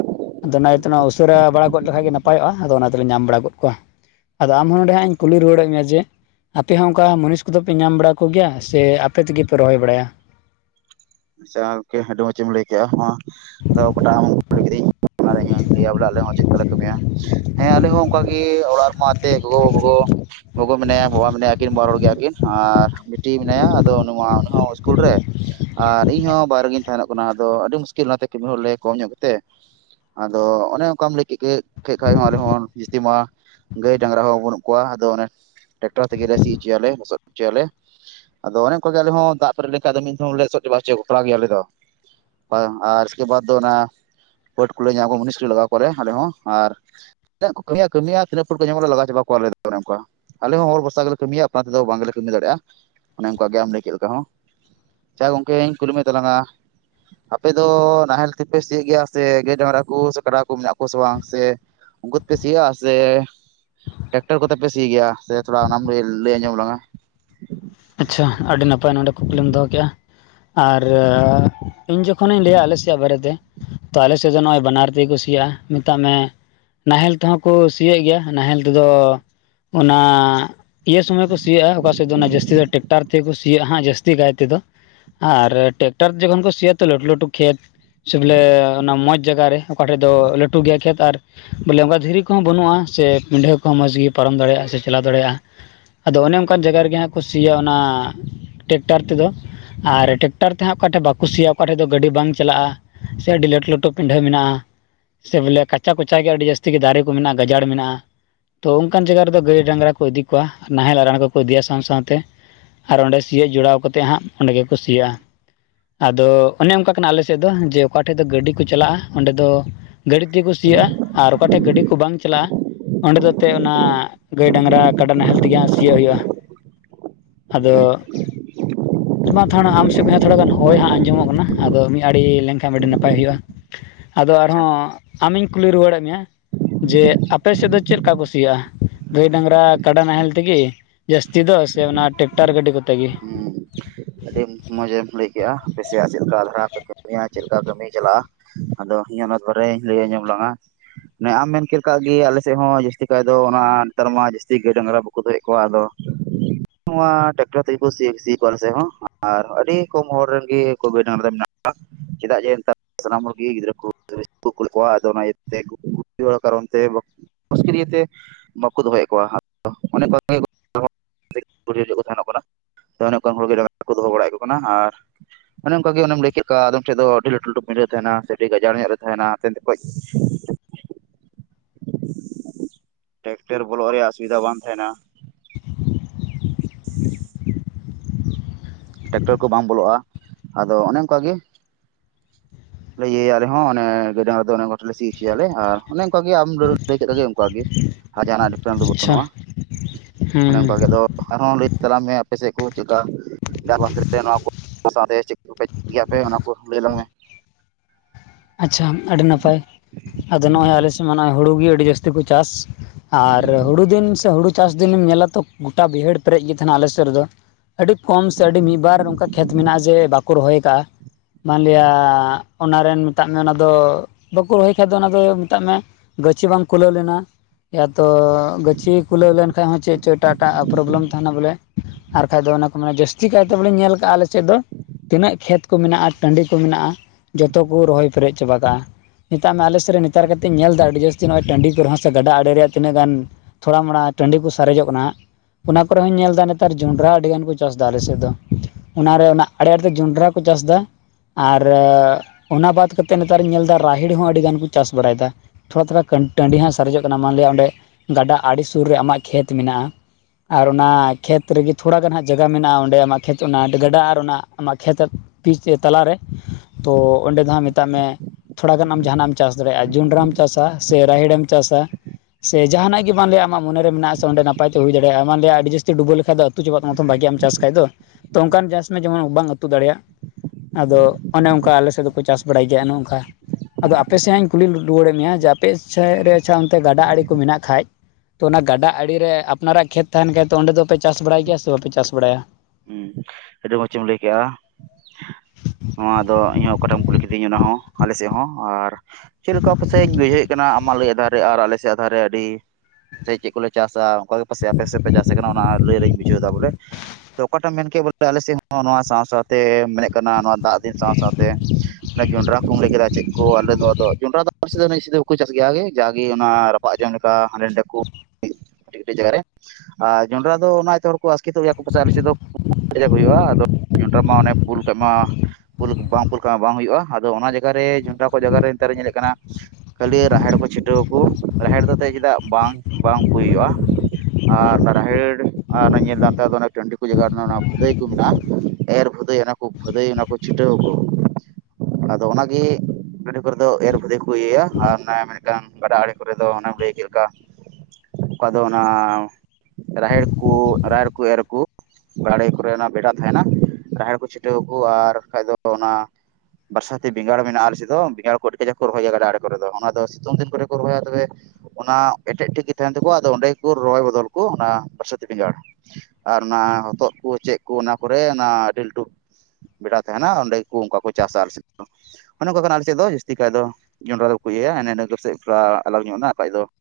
ᱫᱚᱱᱟ ᱮᱛᱱᱟ ᱩᱥᱟᱹᱨᱟ ᱵᱟᱲᱟ ᱜᱚᱫ ᱞᱮᱠᱷᱟᱡ ᱜᱮ ᱱᱟᱯᱟᱭᱚᱜᱼᱟ, ᱟᱫᱚ ᱚᱱᱟ ᱛᱮᱦᱚᱞᱤᱧ ᱧᱟᱢ ᱵᱟᱲᱟ ᱜᱚᱫ ᱠᱚᱣᱟ ᱾ ᱟᱫᱚ ᱟᱢᱦᱚᱸ ᱱᱚᱸᱰᱮ ᱦᱟᱸᱜ ᱤᱧ ᱠᱩᱞᱤ ᱨᱩᱣᱟᱹᱲᱮᱫ ᱢᱮᱭᱟ ᱡᱮ ᱟᱯᱮ ᱦᱚᱸ ᱚᱱᱠᱟ ᱢᱩᱱᱤᱥ ᱠᱚᱫᱚ ᱯᱮ ᱧᱟᱢ ᱵᱟᱲᱟ ᱠᱚᱜᱮᱭᱟ ᱥᱮ ᱟᱯᱮ ᱛᱮᱜᱮ ᱯᱮ ᱨᱚᱦᱚᱭ ᱵᱟᱲᱟᱭᱟ ᱾ [unintelligible] ᱟᱹᱰᱤ ᱢᱚᱸᱡ ᱮᱢ ᱞᱟᱹᱭ ᱠᱮᱜᱼᱟ, ᱦᱚᱸ ᱾ ᱟᱫᱚ ᱜᱚᱴᱟ [unintelligible] ᱠᱩᱞᱤ ᱠᱤᱫᱟᱹᱧ ᱟᱨ ᱤᱧ ᱦᱚᱧ ᱞᱟᱹᱭᱟ ᱵᱚᱞᱮ ᱟᱞᱮ ᱦᱚᱸ ᱪᱮᱫ ᱠᱟᱞᱮ ᱠᱟᱹᱢᱤᱭᱟ ᱾ ᱦᱮᱸ ᱟᱞᱮ ᱦᱚᱸ ᱚᱱᱠᱟᱜᱮ ᱚᱲᱟᱜ ᱨᱮᱢᱟ ᱛᱮ ᱜᱚᱜᱚ [unintelligible] ᱜᱚᱜᱚ ᱢᱮᱱᱟᱭᱟ ᱵᱟᱵᱟ ᱢᱮᱱᱟᱭᱟ ᱟᱠᱤᱱ ᱵᱟᱨ ᱦᱚᱲ ᱜᱮᱭᱟ ᱠᱤᱱ, ᱟᱨ ᱵᱤᱴᱤ ᱢᱮᱱᱟᱭᱟ ᱟᱫᱚ ᱱᱚᱣᱟ ᱩᱱᱤ ᱦᱚᱸ ᱤᱥᱠᱩᱞ ᱨᱮ ᱾ ᱟᱨ ᱤᱧᱦᱚᱸ ᱵᱟᱭᱨᱮᱜᱤᱧ ᱛᱟᱦᱮᱱᱚᱜ ᱠᱟᱱᱟ ᱟᱫᱚ ᱟᱹᱰᱤ ᱢᱩᱥᱠᱤᱞ ᱚᱱᱟᱛᱮ ᱠᱟᱹᱢᱤ ᱦᱚᱲ ᱞᱮ ᱠᱚᱢ ᱧᱚᱜ ᱛᱮ ᱟᱫᱚ ᱚᱱᱮ ᱚᱱᱠᱟᱢ ᱞᱟᱹᱭ ᱠᱮᱠᱷ ᱠᱷᱟᱡ ᱠᱟᱭ ᱦᱚ ᱟᱞᱮ ᱦᱚᱸ ᱡᱟᱹᱥᱛᱤ ᱢᱟ ᱜᱟᱹᱭ ᱰᱟᱝᱜᱨᱟ ᱦᱚᱸ ᱵᱟᱹᱱᱩᱜ ᱠᱚᱣᱟ, ᱟᱫᱚ ᱚᱱᱮ ᱴᱮᱠᱴᱚᱨ ᱛᱮᱜᱮ ᱥᱤ ᱚᱪᱚᱭᱟᱞᱮ ᱞᱚᱥᱚᱫ ᱚᱪᱚᱭᱟᱞᱮ ᱾ ᱟᱫᱚ ᱚᱱᱮ ᱚᱱᱠᱟ ᱜᱮ ᱟᱞᱮ ᱦᱚᱸ ᱫᱟᱜ ᱯᱮᱨᱮ ᱞᱮᱠᱷᱟ ᱫᱚ ᱢᱤᱫ ᱦᱚᱰ ᱞᱚᱥᱚᱫ ᱪᱟᱵᱟ ᱜᱷᱚᱯᱲᱟ ᱜᱮᱭᱟ ᱟᱞᱮ ᱫᱚ ᱾ ᱟᱨ ᱤᱥᱠᱮ ᱵᱟᱫᱽ ᱫᱚ ᱚᱱᱟ, ᱯᱟᱹᱴ ᱠᱚᱞᱮ ᱧᱟᱢ ᱚᱜ ᱢᱩᱱᱤᱥᱞᱮ ᱞᱟᱜᱟᱣ ᱠᱚᱨᱮ ᱟᱞᱮ ᱦᱚᱸ ᱟᱨ ᱛᱤᱱᱟᱹᱜ ᱠᱚ ᱠᱟᱹᱤᱭᱟ ᱠᱟᱹᱢᱤᱭᱟ ᱛᱤᱱᱟᱹ ᱯᱚᱨ ᱠᱚ ᱧᱟᱢᱚᱜᱼᱟ ᱞᱟᱜᱟᱣ ᱪᱟᱵᱟ ᱠᱚᱟᱞᱮ ᱫᱚ ᱚᱱᱮ ᱚᱝᱠᱟ ᱾ ᱟᱞᱮ ᱦᱚᱸ ᱦᱚᱲ ᱵᱷᱚᱨᱥᱟ ᱜᱮᱞᱮ ᱠᱟᱹᱢᱤᱭᱟ ᱟᱯᱱᱟ ᱛᱮᱫᱚ ᱵᱟᱝᱜᱞᱮ ᱠᱟᱹᱢᱤ ᱫᱟᱲᱮᱭᱟᱜᱼᱟ, ᱚᱱᱮ ᱚᱱᱠᱟ ᱜᱮᱢ ᱞᱟᱹᱭ ᱠᱮᱫ ᱞᱮᱠᱟ ᱦᱚᱸ ᱾ ᱪᱟ ᱜᱚᱝᱠᱮᱧ ᱠᱩᱞᱤ ᱢᱮ ᱛᱟᱞᱟᱝᱟ ᱾ ᱟᱯᱮ ᱫᱚ ᱱᱟᱦᱮᱞ ᱛᱮᱯᱮ ᱥᱤ ᱜᱮᱭᱟ ᱥᱮ ᱜᱟᱹᱭ ᱰᱟᱝᱜᱨᱟ ᱠᱚ ᱥᱮ ᱠᱟᱰᱟ ᱠᱚ ᱢᱮᱱᱟᱜ ᱠᱚ ᱥᱮ ᱵᱟᱝ ᱥᱮ ᱩᱱᱠᱩ ᱯᱮ ᱥᱤᱭᱟ ᱥᱮ ᱴᱮᱠᱴᱚᱨ ᱠᱚ ᱛᱮᱯᱮᱥᱤ ᱜᱮᱭᱟ, ᱥᱮ ᱛᱷᱚᱲᱟᱱᱟᱢ ᱞᱟᱹᱭ ᱞᱟᱹᱭ ᱟᱧᱡᱚᱢ ᱞᱟᱝᱟ ᱾ ᱟᱪᱪᱷᱟ ᱟᱹᱰᱤ ᱱᱟᱯᱟᱭ ᱱᱚᱰᱮ ᱠᱩᱠᱞᱤᱢ ᱫᱚᱦᱚ ᱠᱮᱜᱼᱟ ᱾ ᱟᱨ ᱤᱧ ᱡᱚᱠᱷᱚᱱᱤᱧ ᱞᱟᱹᱭᱟ ᱟᱞᱮ ᱥᱮᱭᱟᱜ ᱵᱟᱨᱮᱛᱮ ᱛᱚ ᱟᱞᱮ ᱥᱮᱫ ᱫᱚ ᱱᱚᱜᱼᱚᱭ ᱵᱟᱱᱟᱨ ᱛᱮᱠᱚ ᱥᱤᱭᱟ ᱢᱮᱛᱟᱜ ᱢᱮ ᱱᱟᱦᱮᱞ ᱛᱮᱦᱚᱸ ᱠᱚ ᱥᱤᱭᱮᱫ ᱜᱮᱭᱟ ᱱᱟᱦᱮᱞ ᱛᱮᱫᱚ ᱚᱱᱟ, ᱤᱭᱟᱹ ᱥᱩᱢᱚᱭ ᱠᱚ ᱥᱤᱭᱟ ᱚᱠᱟ ᱥᱮᱫ ᱫᱚ ᱚᱱᱟ ᱡᱟᱹᱥᱛᱤ ᱫᱚ ᱴᱮᱠᱴᱟᱨ ᱛᱮᱜᱠᱚ ᱥᱤᱭᱟ ᱦᱟᱸᱜ ᱡᱟᱹᱥᱛᱤ ᱠᱟᱭ ᱛᱮᱫᱚ ᱾ ᱟᱨ ᱴᱮᱠᱴᱟᱨ ᱡᱚᱠᱷᱚᱱ ᱠᱚ ᱥᱤᱭᱟ ᱛᱚ ᱞᱟᱹᱴᱩ ᱞᱟᱹᱴᱩ ᱠᱷᱮᱛ ᱥᱤ ᱵᱚᱞᱮ ᱚᱱᱟ ᱢᱚᱡᱽ ᱡᱟᱜᱟ ᱨᱮ ᱚᱠᱟ ᱴᱷᱮᱡ ᱫᱚ ᱞᱟᱹᱴᱩ ᱜᱮᱭᱟ ᱠᱷᱮᱛ ᱟᱨ ᱵᱚᱞᱮ ᱚᱱᱠᱟ ᱫᱷᱤᱨᱤ ᱠᱚᱦᱚᱸ ᱵᱟᱹᱱᱩᱜᱼᱟ ᱥᱮ ᱯᱤᱱᱰᱷᱟᱹ ᱠᱚᱦᱚᱸ ᱢᱚᱸᱡᱽ ᱜᱮ ᱯᱟᱨᱚᱢ ᱫᱟᱲᱮᱭᱟᱜᱼᱟ ᱥᱮ ᱪᱟᱞᱟᱣ ᱫᱟᱲᱮᱭᱟᱜᱼᱟ ᱾ ᱟᱫᱚ ᱚᱱᱮ ᱚᱱᱠᱟᱱ ᱡᱟᱭᱜᱟ ᱨᱮᱜᱮ ᱦᱟᱸᱜ ᱠᱚ ᱥᱤᱭᱟ ᱚᱱᱟ, ᱴᱮᱠᱴᱟᱨ ᱛᱮᱫᱚ ᱾ ᱟᱨ ᱴᱮᱠᱴᱟᱨ ᱛᱮᱦᱟᱸᱜ ᱚᱠᱟ ᱴᱷᱮᱡ ᱵᱟᱠᱚ ᱥᱤᱭᱟ ᱚᱠᱟ ᱴᱷᱮᱡ ᱫᱚ ᱜᱟᱹᱰᱤ ᱵᱟᱝ ᱪᱟᱞᱟᱜᱼᱟ ᱥᱮ ᱟᱹᱰᱤ ᱞᱟᱹᱴᱩ ᱞᱟᱹᱴᱩ ᱯᱤᱰᱷᱟᱹ ᱢᱮᱱᱟᱜᱼᱟ ᱾ ᱥᱮ ᱵᱚᱞᱮ ᱠᱟᱪᱟ ᱠᱚᱪᱟ ᱜᱮ ᱟᱹᱰᱤ ᱡᱟᱹᱥᱛᱤ ᱜᱮ ᱫᱟᱨᱮ ᱠᱚ ᱢᱮᱱᱟᱜᱼᱟ ᱜᱟᱡᱟᱲ ᱢᱮᱱᱟᱜᱼᱟ ᱾ ᱛᱚ ᱚᱱᱠᱟᱱ ᱡᱟᱜᱟ ᱨᱮᱫᱚ ᱜᱟᱹᱭ ᱰᱟᱝᱜᱨᱟ ᱠᱚ ᱤᱫᱤ ᱠᱚᱣᱟ, ᱱᱟᱦᱮᱞ ᱟᱨ ᱟᱨᱟᱲ ᱠᱚᱠᱚ ᱤᱫᱤᱭᱟ ᱥᱟᱶ ᱥᱟᱶ ᱛᱮ ᱟᱨ ᱚᱸᱰᱮ ᱥᱤᱭᱳᱜ ᱡᱚᱲᱟᱣ ᱠᱟᱛᱮ ᱦᱟᱸᱜ ᱚᱸᱰᱮ ᱜᱮᱠᱚ ᱥᱤᱭᱟ ᱾ ᱟᱫᱚ ᱚᱱᱮ ᱚᱱᱠᱟ ᱠᱟᱱᱟ ᱟᱞᱮ ᱥᱮᱫ ᱫᱚ ᱡᱮ ᱚᱠᱟ ᱴᱷᱮ ᱫᱚ ᱜᱟᱹᱰᱤ ᱠᱚ ᱪᱟᱞᱟᱜᱼᱟ, ᱚᱸᱰᱮ ᱫᱚ ᱜᱟᱹᱰᱤ ᱛᱮᱠᱚ ᱥᱤᱭᱼᱟ, ᱟᱨ ᱚᱠᱟ ᱴᱷᱮᱡ ᱜᱟᱹᱰᱤ ᱠᱚ ᱠᱚ ᱵᱟᱝ ᱪᱟᱞᱟᱜᱼᱟ, ᱚᱸᱰᱮ ᱫᱚ ᱮᱛᱟᱦᱮᱫᱚᱱᱟ, ᱜᱟᱹᱭ ᱰᱟᱝᱜᱨᱟ ᱠᱟᱰᱟ ᱱᱟᱦᱮᱞ ᱛᱮᱜᱮ ᱦᱟᱜ ᱥᱤᱭᱟᱜ ᱦᱩᱭᱩᱜᱼᱟ ᱾ ᱟᱫᱚ [inaudible] ᱵᱟᱝ ᱛᱮ ᱟᱢ ᱥᱮᱫ ᱛᱷᱚᱲᱟ ᱜᱟᱱ ᱦᱚᱭ ᱦᱟᱸᱜ ᱟᱸᱡᱚᱢᱚᱜ ᱠᱟᱱᱟ ᱟᱫᱚ ᱢᱤᱫ ᱟᱲᱮ ᱞᱮᱱᱠᱷᱟᱱ ᱟᱹᱰᱤ ᱱᱟᱯᱟᱭ ᱦᱩᱭᱩᱜᱼᱟ ᱾ ᱟᱫᱚ ᱟᱪᱪᱷᱟ ᱟᱨᱦᱚᱸ ᱟᱢᱤᱧ ᱠᱩᱞᱤ ᱨᱩᱣᱟᱹᱲᱫ ᱮᱫ ᱢᱮᱭᱟ ᱾ ᱡᱮ ᱟᱯᱮ ᱥᱮᱫ ᱫᱚ ᱪᱮᱫᱠᱟ ᱠᱚ ᱥᱤᱭᱳᱜᱼᱟ? ᱜᱟᱹᱭ ᱰᱟᱝᱜᱨᱟ ᱠᱟᱰᱟ ᱱᱟᱦᱮᱞ ᱛᱮᱜᱮ? ᱡᱟᱹᱥᱛᱤ ᱫᱚ ᱥᱮ ᱚᱱᱟ ᱴᱮᱠᱴᱟᱨ ᱜᱟᱹᱰᱤ ᱠᱚᱛᱮ ᱜᱮ ᱾ ᱦᱮᱸ ᱟᱹᱰᱤ ᱢᱚᱸᱡᱮᱢ ᱞᱟᱹᱭ ᱠᱮᱜᱼᱟ ᱟᱯ ᱥᱮᱭᱟᱜ ᱪᱮᱫ ᱞᱮᱠᱟ ᱫᱷᱟᱨᱟ ᱯᱮ ᱠᱟᱹᱢᱤᱭᱟ ᱪᱮᱫ ᱞᱮᱠᱟ ᱠᱟᱹᱢᱤᱭ ᱪᱟᱞᱟᱜᱼᱟ ᱾ ᱟᱫᱚ ᱤᱧ ᱚᱱᱟ ᱵᱟᱨᱮᱧ ᱞᱟᱹᱭ ᱟᱸᱡᱚᱢ ᱞᱟᱝᱟ ᱾ ᱚᱱᱮ ᱟᱢ ᱢᱮᱱ ᱠᱟᱜ ᱜᱮ ᱟᱞᱮ ᱥᱮᱫ ᱦᱚᱸ ᱡᱟᱹᱥᱛᱤ ᱠᱟᱭ ᱫᱚ ᱚᱱᱟ ᱱᱮᱛᱟᱨ ᱢᱟ ᱡᱟᱹᱥᱛᱤ ᱜᱟᱹᱭ ᱰᱟᱝᱜᱨᱟ ᱵᱟᱠᱚ ᱫᱚᱦᱚᱭᱮᱫ ᱠᱚᱣᱟ ᱟᱫᱚ ᱱᱚᱣᱟ ᱴᱮᱠᱴᱚᱨ ᱛᱮᱜᱮ ᱠᱚ ᱥᱤ ᱥᱤ ᱠᱚᱣᱟ ᱟᱞᱮᱥᱮᱜ ᱦᱚᱸ ᱾ ᱟᱨ ᱟᱹᱰᱤ ᱠᱚᱢ ᱦᱚᱲ ᱨᱮᱱ ᱜᱮ ᱜᱟᱹᱭ ᱰᱟᱝᱜᱨᱟ ᱢᱮᱱᱟᱜ ᱠᱚᱣᱟ ᱾ ᱪᱮᱫᱟᱜ ᱡᱮ ᱱᱮᱛᱟᱨ ᱥᱟᱱᱟᱢ ᱦᱚᱲᱜᱮ ᱜᱤᱫᱽᱨᱟᱹ ᱤᱥᱠᱩᱞ ᱠᱚ ᱠᱩᱞᱮᱜ ᱠᱚᱣᱟ ᱟᱫᱚ ᱚᱱᱟ ᱤᱭᱟᱹᱛᱮ ᱠᱟᱨᱚᱱ ᱛᱮ ᱢᱩᱥᱠᱤᱞ ᱤᱭᱟᱹᱛᱮ ᱵᱟᱠᱚ ᱫᱚᱦᱚᱭᱮᱫ ᱠᱚᱣᱟ, ᱚᱱᱮ ᱵᱟᱝ [inaudible] ᱚᱱᱮ ᱚᱱᱠᱟ ᱜᱮ ᱚᱱᱮᱢ ᱞᱟᱹᱭ ᱠᱮᱫ ᱞᱮᱠᱟ ᱟᱫᱚᱢ ᱴᱷᱮᱡ ᱫᱚ ᱟᱹᱰᱤ ᱞᱟᱹᱴᱩ ᱞᱟᱹᱢ ᱨᱮ ᱛᱟᱦᱮᱱᱟ ᱥᱮ ᱟᱹᱰᱤ ᱜᱟᱡᱟᱲ ᱧᱚᱜ ᱨᱮ ᱛᱟᱦᱮᱱᱟ ᱦᱮᱱ ᱠᱷᱚᱡ ᱴᱮᱠᱴᱚᱨ ᱵᱚᱞᱚᱜ ᱨᱮᱭᱟᱜ ᱚᱥᱩᱵᱤᱫᱷᱟ ᱵᱟᱝ ᱛᱟᱦᱮᱸᱱᱟ᱾ ᱴᱮᱠᱴᱚᱨ ᱠᱚ ᱵᱟᱝ ᱵᱚᱞᱚᱜᱼᱟ ᱟᱫᱚ ᱚᱱᱮ ᱚᱱᱠᱟ ᱜᱮ ᱞᱟᱹᱭ ᱤᱭᱟᱹᱭᱟ ᱞᱮ ᱦᱚᱸ ᱚᱱᱮ ᱰᱟᱝ ᱨᱮᱫᱚ ᱚᱱᱮ ᱜᱚᱴ ᱞᱮ ᱥᱤ ᱦᱚᱪᱚᱭᱟᱞᱮ ᱟᱨ ᱚᱱᱮ ᱚᱱᱠᱟ ᱜᱮ ᱟᱢ ᱞᱟᱹᱭ ᱠᱮᱫ ᱜᱮ ᱚᱱᱠᱟᱜ ᱜᱮ, ᱟᱨ ᱡᱟᱦᱟᱱᱟᱜ ᱰᱤᱯᱷᱟᱨᱮᱱᱥ ᱫᱚ ᱟᱪᱪᱷᱟ ᱵᱟᱹᱱᱩᱜᱼᱟ ᱚᱱᱮ ᱦᱮᱸ ᱚᱱᱠᱟᱜ ᱫᱚ ᱟᱨᱦᱚᱸ ᱞᱟᱹᱭ ᱛᱟᱞᱟᱝ ᱢᱮ ᱟᱯᱮ ᱥᱮᱫ ᱠᱚ ᱪᱮᱫᱠᱟ [unintelligible] ᱱᱚᱣᱟ ᱠᱚ ᱥᱟᱶ ᱯᱮ ᱜᱮᱭᱟᱯᱮ ᱚᱱᱟ ᱠᱚ ᱞᱟᱹᱭ ᱞᱟᱝ ᱢᱮ, ᱟᱪᱪᱷᱟ ᱟᱹᱰᱤ ᱱᱟᱯᱟᱭ ᱟᱫᱚ ᱱᱚᱜᱼᱚᱭ ᱟᱞᱮᱥᱮᱫ ᱢᱟ ᱱᱚᱜᱼᱚᱭ ᱦᱩᱲᱩ ᱜᱮ ᱟᱹᱰᱤ ᱡᱟᱹᱥᱛᱤ ᱠᱚ ᱪᱟᱥ᱾ ᱟᱨ ᱦᱩᱲᱩ ᱫᱤᱱ ᱥᱮ ᱦᱩᱲᱩ ᱪᱟᱥ ᱫᱤᱱᱮᱢ ᱧᱮᱞᱟ ᱛᱚ ᱜᱚᱴᱟ ᱵᱟᱹᱭᱦᱟᱹᱲ ᱯᱮᱨᱮᱡ ᱜᱮ ᱛᱟᱦᱮᱱᱟ ᱟᱞᱮ ᱥᱮᱫ ᱨᱮᱫᱚ᱾ ᱟᱹᱰᱤ ᱠᱚᱢ ᱥᱮ ᱟᱹᱰᱤ ᱢᱤᱫ ᱵᱟᱨ ᱚᱱᱠᱟ ᱠᱷᱮᱛ ᱢᱮᱱᱟᱜᱼᱟ ᱡᱮ ᱵᱟ ᱠᱚ ᱨᱚᱦᱚᱭ ᱟᱠᱟᱜᱼᱟ, ᱢᱟᱱᱞᱤᱭᱟ ᱚᱱᱟ ᱨᱮᱱ ᱢᱮᱛᱟᱜ ᱢᱮ ᱚᱱᱟ ᱫᱚ ᱵᱟᱠᱚ ᱨᱚᱦᱚᱭ ᱠᱷᱟᱡ ᱫᱚ ᱚᱱᱟ ᱫᱚ ᱢᱮᱛᱟᱜ ᱢᱮ ᱜᱟᱹᱪᱷᱤ ᱵᱟᱝ ᱠᱩᱞᱟᱹᱣ ᱞᱮᱱᱟ᱾ [unintelligible] ᱜᱟᱹᱪᱷᱤ ᱠᱩᱞᱟᱹᱣ ᱞᱮᱱᱠᱷᱟᱡ ᱦᱚᱸ ᱪᱮᱫ ᱪᱚ ᱮᱴᱟᱜ ᱮᱴᱟᱜ ᱯᱨᱚᱵᱞᱮᱢ ᱛᱟᱦᱮᱱᱟ ᱵᱚᱞᱮ ᱟᱨᱠᱟᱱ ᱫᱚ ᱚᱱᱟ ᱚᱱᱟ ᱡᱟᱹᱥᱛᱤ ᱠᱟᱭᱛᱮ ᱵᱚᱞᱮ ᱧᱮᱞ ᱠᱟᱜᱼᱟ ᱟᱞᱮ ᱥᱮᱫ ᱫᱚ᱾ ᱛᱤᱱᱟᱹᱜ ᱠᱷᱮᱛ ᱠᱚ ᱢᱮᱱᱟᱜᱼᱟ ᱴᱟᱺᱰᱤ ᱠᱚ ᱢᱮᱱᱟᱜᱼᱟ ᱡᱚᱛᱚ ᱠᱚ ᱨᱚᱦᱚᱭ ᱯᱮᱨᱮᱡ ᱪᱟᱵᱟ ᱠᱟᱜᱼᱟ ᱢᱮᱛᱟᱜ ᱢᱮ ᱟᱞᱮᱥᱮᱫ ᱨᱮ ᱱᱮᱛᱟᱨ ᱠᱟ ᱠᱟᱛᱮᱧ ᱧᱮᱞ ᱮᱫᱟ ᱟᱹᱰᱤ ᱡᱟᱹᱥᱛᱤᱜᱼ ᱴᱟᱺᱰᱤ ᱨᱮᱦᱚᱸ ᱥᱮ ᱜᱟᱰᱟ ᱟᱲᱮ ᱨᱮᱭᱟᱜ ᱛᱤᱱᱟᱹᱜ ᱜᱟᱱ ᱛᱷᱚᱲᱟ ᱢᱚᱲᱟ ᱴᱟᱺᱰᱤ ᱠᱚ ᱥᱟᱨᱮᱡᱚᱜ ᱠᱟᱱᱟ, ᱚᱱᱟ ᱠᱚᱨᱮ ᱦᱚᱧ ᱧᱮᱞ ᱫᱟ ᱱᱮᱛᱟᱨ ᱡᱚᱱᱰᱨᱟ ᱟᱹᱰᱤ ᱜᱟᱱ ᱠᱚ ᱪᱟᱥ ᱮᱫᱟ ᱟᱞᱮ ᱥᱮᱫ ᱫᱚ᱾ ᱚᱱᱟᱨᱮ ᱚᱱᱟ ᱟᱲᱮ ᱟᱲᱛᱮ ᱡᱚᱸᱰᱨᱟ ᱠᱚ ᱪᱟᱥᱫᱟ, ᱟᱨ ᱚᱱᱟ ᱵᱟᱫ ᱠᱟᱛᱮ ᱠᱟᱛᱮ ᱱᱮᱛᱟᱨᱤᱧ ᱧᱮᱞ ᱮᱫᱟ ᱨᱟᱦᱮᱲ ᱦᱚᱸ ᱟᱹᱰᱤ ᱜᱟᱱ ᱠᱚ ᱪᱟᱥ ᱵᱟᱲᱟᱭᱮᱫᱟ᱾ ᱛᱷᱚᱲᱟ ᱛᱷᱚᱲᱟ ᱴᱟᱺᱰᱤ ᱦᱚᱸ ᱥᱟᱨᱮᱡᱚᱜ ᱠᱟᱱᱟ ᱢᱟᱱᱞᱤᱭᱟ ᱚᱸᱰᱮ ᱜᱟᱰᱟ ᱟᱹᱰᱤ ᱥᱩᱨ ᱨᱮ ᱟᱢᱟᱜ ᱠᱷᱮᱛ ᱢᱮᱱᱟᱜᱼᱟ, ᱟᱨ ᱚᱱᱟ ᱠᱷᱮᱛ ᱨᱮᱜᱮ ᱛᱷᱚᱲᱟᱜᱟᱱ ᱦᱟᱸᱜ ᱡᱟᱭᱜᱟ ᱢᱮᱱᱟᱜᱼᱟ ᱚᱸᱰᱮ ᱟᱢᱟᱜ ᱠᱷᱮᱛ ᱚᱱᱟ ᱜᱟᱰᱟ ᱟᱨ ᱚᱱᱟ ᱟᱢᱟᱜ ᱠᱷᱮᱛ ᱯᱤᱪ ᱛᱟᱞᱟᱨᱮ ᱛᱚ ᱚᱸᱰᱮ ᱡᱟᱦᱟᱸ ᱢᱮᱛ ᱢᱮᱛᱟᱜ ᱢᱮ ᱛᱷᱚᱲᱟ ᱜᱟᱱ ᱟᱢ ᱡᱟᱦᱟᱱᱟᱜ ᱮᱢ ᱪᱟᱥ ᱫᱟᱲᱮᱭᱟᱜᱼᱟ ᱡᱚᱸᱰᱨᱟᱢ ᱪᱟᱥᱟ ᱥᱮ ᱨᱟᱦᱮᱲᱮᱢ ᱪᱟᱥᱟ, ᱥᱮ ᱡᱟᱦᱱᱟᱜ ᱜᱮ ᱢᱟᱱᱞᱤᱭᱟ ᱟᱢᱟᱜ ᱢᱚᱱᱮᱨᱮ ᱢᱮᱱᱟᱜ ᱟ ᱥᱮ ᱚᱸᱰᱮ ᱱᱟᱯᱟᱭ ᱛᱮ ᱦᱩᱭ ᱫᱟᱲᱭᱟᱜᱼᱟ ᱢᱟᱱᱞᱮᱭᱟ ᱟᱹᱰᱤ ᱡᱟᱹᱥᱛᱤ ᱰᱩᱵᱟᱹᱣ ᱞᱮᱠᱷᱟᱡ ᱫᱚ, ᱩᱛᱩ ᱪᱟᱵᱟᱜ ᱛᱟ ᱵᱷᱟᱜᱭᱟᱜ ᱮᱢ ᱪᱟᱥ ᱠᱷᱟᱡ ᱫᱚ ᱛᱚ ᱚᱱᱠᱟᱱ ᱪᱟᱥ ᱢᱮ ᱡᱮᱢᱚᱱ ᱵᱟᱝ ᱩᱛᱩ ᱫᱟᱲᱮᱭᱟᱜ᱾ ᱟᱫᱚ ᱚᱱᱮ ᱚᱱᱠᱟ ᱟᱞᱮ ᱥᱮᱫ ᱫᱚᱠᱚ ᱪᱟᱥ ᱵᱟᱲᱟᱭ ᱜᱮᱭᱟ ᱚᱱᱮ ᱚᱝᱠᱟ᱾ ᱟᱫᱚ ᱟᱯᱮ ᱥᱮᱫ ᱤᱧ ᱠᱩᱞᱤ ᱨᱩᱣᱟᱹᱲᱮᱫ ᱢᱮᱭᱟ ᱡᱮ ᱟᱯᱮ ᱥᱮᱫ ᱨᱮ ᱟᱪᱷᱟ ᱚᱱᱛᱮ ᱜᱟᱰᱟ ᱟᱲᱮ ᱠᱚ ᱢᱮᱱᱟᱜ ᱠᱷᱟᱡ ᱛᱚ ᱚᱱᱟ ᱜᱟᱰᱟ ᱟᱲᱮᱨᱮ ᱟᱯᱱᱟᱨᱟᱜ ᱠᱷᱮᱛ ᱛᱟᱦᱮᱱ ᱠᱷᱟᱡ ᱛᱚ ᱚᱸᱰᱮ ᱫᱚ ᱯᱮ ᱪᱟᱥ ᱵᱟᱲᱟᱭ ᱜᱮᱭᱟ ᱥᱮ ᱵᱟᱯᱮ ᱪᱟᱥ ᱵᱟᱲᱟᱭᱟ? ᱦᱩᱸ ᱟᱹᱰᱤ ᱢᱚᱸᱡ ᱮᱢ ᱞᱟᱹᱭ ᱠᱮᱜᱼᱟ᱾ ᱱᱚᱣᱟ ᱫᱚ ᱤᱧ ᱦᱚᱸ ᱚᱠᱟᱴᱟᱜ ᱮᱢ ᱠᱩᱞᱤ ᱠᱤᱫᱤᱧ ᱚᱱᱟ ᱦᱚᱸ ᱟᱞᱮ ᱥᱮᱫ ᱦᱚᱸ ᱟᱨ ᱪᱮᱫ ᱞᱮᱠᱟ ᱯᱟᱥᱮᱡ ᱤᱧ ᱵᱩᱡᱷᱟᱹᱣᱮᱫ ᱠᱟᱱᱟ ᱟᱢᱟᱜ ᱞᱟᱹᱭ ᱫᱷᱟᱨ ᱟᱨ ᱟᱞᱮᱥᱭᱟᱜ ᱟ ᱫᱷᱟᱨᱮ ᱟᱹᱰᱤ ᱥᱮ ᱪᱮᱫ ᱠᱚᱞᱮ ᱪᱟᱥᱟ, ᱚᱠᱟ ᱜᱮ ᱟᱯᱮ ᱥᱮᱫ ᱯᱮ ᱪᱟᱥ ᱟᱠᱟᱱᱟ ᱚᱱᱟ ᱞᱟᱹᱭ ᱨᱮᱧ ᱵᱩᱡᱷᱟᱹᱣ ᱮᱫᱟ ᱵᱚᱞᱮ᱾ ᱚᱠᱟᱴᱟᱜ ᱮᱢ ᱢᱮᱱ ᱠᱮᱫᱟ ᱵᱚᱞᱮ ᱟᱞᱮ ᱥᱮᱫ ᱦᱚᱸ ᱱᱚᱣᱟ ᱥᱟᱶ ᱥᱟᱶᱛᱮ ᱢᱮᱱᱮᱫ ᱠᱟᱱᱟ ᱱᱚᱣᱟ ᱫᱟᱜ ᱫᱤᱱ ᱥᱟᱶ ᱥᱟᱶᱛᱮ, ᱡᱚᱸᱰᱨᱟ ᱠᱚᱢ ᱞᱟᱹᱭ ᱠᱮᱫᱟ ᱪᱮᱫ ᱠᱚ ᱟᱞᱮ ᱡᱚᱱᱰᱨᱟ ᱪᱟᱥ ᱜᱮᱭᱟ, ᱡᱟᱜᱮ ᱚᱱᱟ ᱜᱟᱯᱟ ᱡᱚᱢ ᱞᱮᱠᱟ [inaudible] ᱟᱨ ᱡᱚᱱᱰᱨᱟ ᱫᱚ ᱚᱱᱟᱛᱮ ᱦᱚᱲ ᱠᱚ ᱟᱥᱠᱮᱛᱚᱜ ᱜᱮᱭᱟ ᱠᱚ, ᱟᱞᱮ ᱥᱮᱫ ᱫᱚ ᱠᱟᱡᱟᱠ ᱦᱩᱭᱩᱜᱼᱟ ᱟ ᱡᱚᱱᱰᱨᱟ ᱢᱟ ᱚᱱᱮ [inaudible] ᱢᱟ ᱯᱩ ᱵᱟᱝ ᱯᱩ ᱞᱮᱠᱷᱟᱱ ᱵᱟᱝ ᱦᱩᱭᱩᱜᱼᱟ ᱟᱫᱚ ᱚᱱᱟ ᱡᱟᱭᱜᱟ ᱨᱮ ᱡᱷᱚᱱᱰᱨᱟ ᱡᱟᱭᱜᱟ ᱱᱮᱛᱟᱨ ᱧᱮᱞᱮᱫ ᱠᱟᱱᱟ ᱠᱷᱟᱹᱞᱤ ᱨᱟᱦᱮᱲ ᱠᱚ ᱪᱷᱤᱴᱟᱹᱣ ᱟᱠᱚ ᱨᱟᱦᱮᱲ ᱫᱚᱛᱮᱫ ᱪᱮᱫᱟᱜ ᱵᱟᱝ ᱵᱟᱝ ᱯᱩ ᱦᱩᱭᱩᱜᱼᱟ᱾ ᱟᱨ ᱨᱟᱦᱮᱲ [inaudible] ᱴᱟᱺᱰᱤ ᱠᱚ ᱡᱟᱭᱜᱟ ᱨᱮᱱᱟᱜ ᱚᱱᱟ ᱵᱷᱟᱹᱫᱟᱹᱭ ᱠᱚ ᱢᱮᱱᱟᱜᱼᱟ ᱮᱨ ᱵᱷᱟᱹᱫᱟᱹᱭ ᱚᱱᱟ ᱠᱚ ᱵᱷᱟᱹᱫᱟᱹᱭ ᱚᱱᱟ ᱠᱚ ᱪᱷᱤᱴᱟᱹᱣ ᱟᱠᱚ, ᱟᱫᱚ ᱚᱱᱟᱜᱮ, ᱠᱚᱨᱮ ᱫᱚ ᱮᱨ ᱵᱩᱫᱤ ᱠᱚ ᱤᱭᱟᱹᱭᱟ ᱟᱨ ᱢᱮᱱᱠᱷᱟᱱ ᱜᱟᱰᱟ ᱟᱲᱮ ᱠᱚᱨᱮ ᱫᱚ ᱚᱱᱟᱮᱢ ᱞᱟᱹᱭ ᱠᱮᱫᱮᱫ ᱞᱮᱠᱟ, ᱚᱠᱟ ᱫᱚ ᱚᱱᱟ ᱨᱟᱦᱮᱲ ᱠᱚ ᱨᱟᱦᱮᱲ ᱠᱚ ᱮᱨ ᱠᱚ, ᱟᱲᱮ ᱠᱚᱨᱮ ᱚᱱᱟ ᱵᱮᱰᱟ ᱛᱟᱦᱮᱱᱟ ᱨᱟᱦᱮᱲ ᱠᱚ ᱪᱷᱤᱴᱟᱹᱣ ᱟᱠᱚ ᱟᱨ ᱵᱟ ᱠᱷᱟᱡ ᱫᱚ ᱚᱱᱟ ᱵᱟᱨᱥᱟᱛᱤ ᱵᱮᱸᱜᱟᱲ ᱢᱮᱱᱟᱜᱼᱟ ᱟᱨ ᱥᱮᱫ ᱫᱚ ᱵᱮᱸᱟᱲ ᱠᱚ ᱟᱹᱰᱤ ᱠᱟᱡᱟᱠ ᱠᱚ ᱨᱚᱦᱚᱭᱟ ᱜᱟᱰᱟ ᱟᱲᱮ ᱠᱚᱨᱮ ᱫᱚ ᱚᱱᱟ ᱫᱚ ᱥᱤᱛᱩᱝ ᱫᱤᱱ ᱠᱚᱨᱮ ᱠᱚ ᱨᱚᱦᱚᱭᱟ ᱛᱚᱵ᱾ ᱚᱱᱟ ᱮᱴᱮᱫ ᱴᱷᱤᱠ ᱜᱮ ᱛᱟᱦᱮᱱ ᱛᱟᱠᱚᱣᱟ ᱟᱫᱚ ᱚᱸᱰᱮ ᱜᱮᱠᱚ ᱨᱚᱦᱚᱭ ᱵᱚᱫᱚᱞ ᱠᱚ ᱚᱱᱟ ᱵᱟᱨᱥᱚᱛᱤ ᱵᱮᱸᱜᱟᱲ᱾ ᱟᱨ ᱚᱱᱟ ᱦᱚᱛᱚᱫ ᱠᱚ ᱪᱮᱫ ᱠᱚ ᱚᱱᱟ ᱠᱚᱨᱮ ᱚᱱᱟ ᱟᱹᱰᱤ ᱞᱟᱹᱴᱩ ᱵᱮᱰᱟ ᱛᱟᱦᱮᱱᱟ ᱚᱸᱰᱮ ᱜᱮ ᱠᱚ ᱚᱱᱠᱟ ᱠᱚ ᱪᱟᱥᱟ ᱟᱞᱫ‌ ᱥᱮᱫ ᱫᱚ᱾ ᱚᱱᱮ ᱚᱱᱠᱟ ᱠᱟᱱᱟ ᱟᱞᱮᱮᱫ ᱫᱚ ᱡᱟᱹᱥᱛᱤ ᱠᱷᱟᱡ ᱫᱚ ᱡᱚᱸᱰᱨᱟ ᱫᱚᱠᱚ ᱟᱹᱜᱼᱟ ᱮᱮᱹᱚᱨ ᱥᱮᱫ ᱛᱷᱟ ᱟᱞᱟᱜᱽ ᱧᱚᱜ ᱱᱟ ᱮᱱᱟ᱾ ᱵᱟ ᱠᱷᱷᱟᱡ ᱫᱚ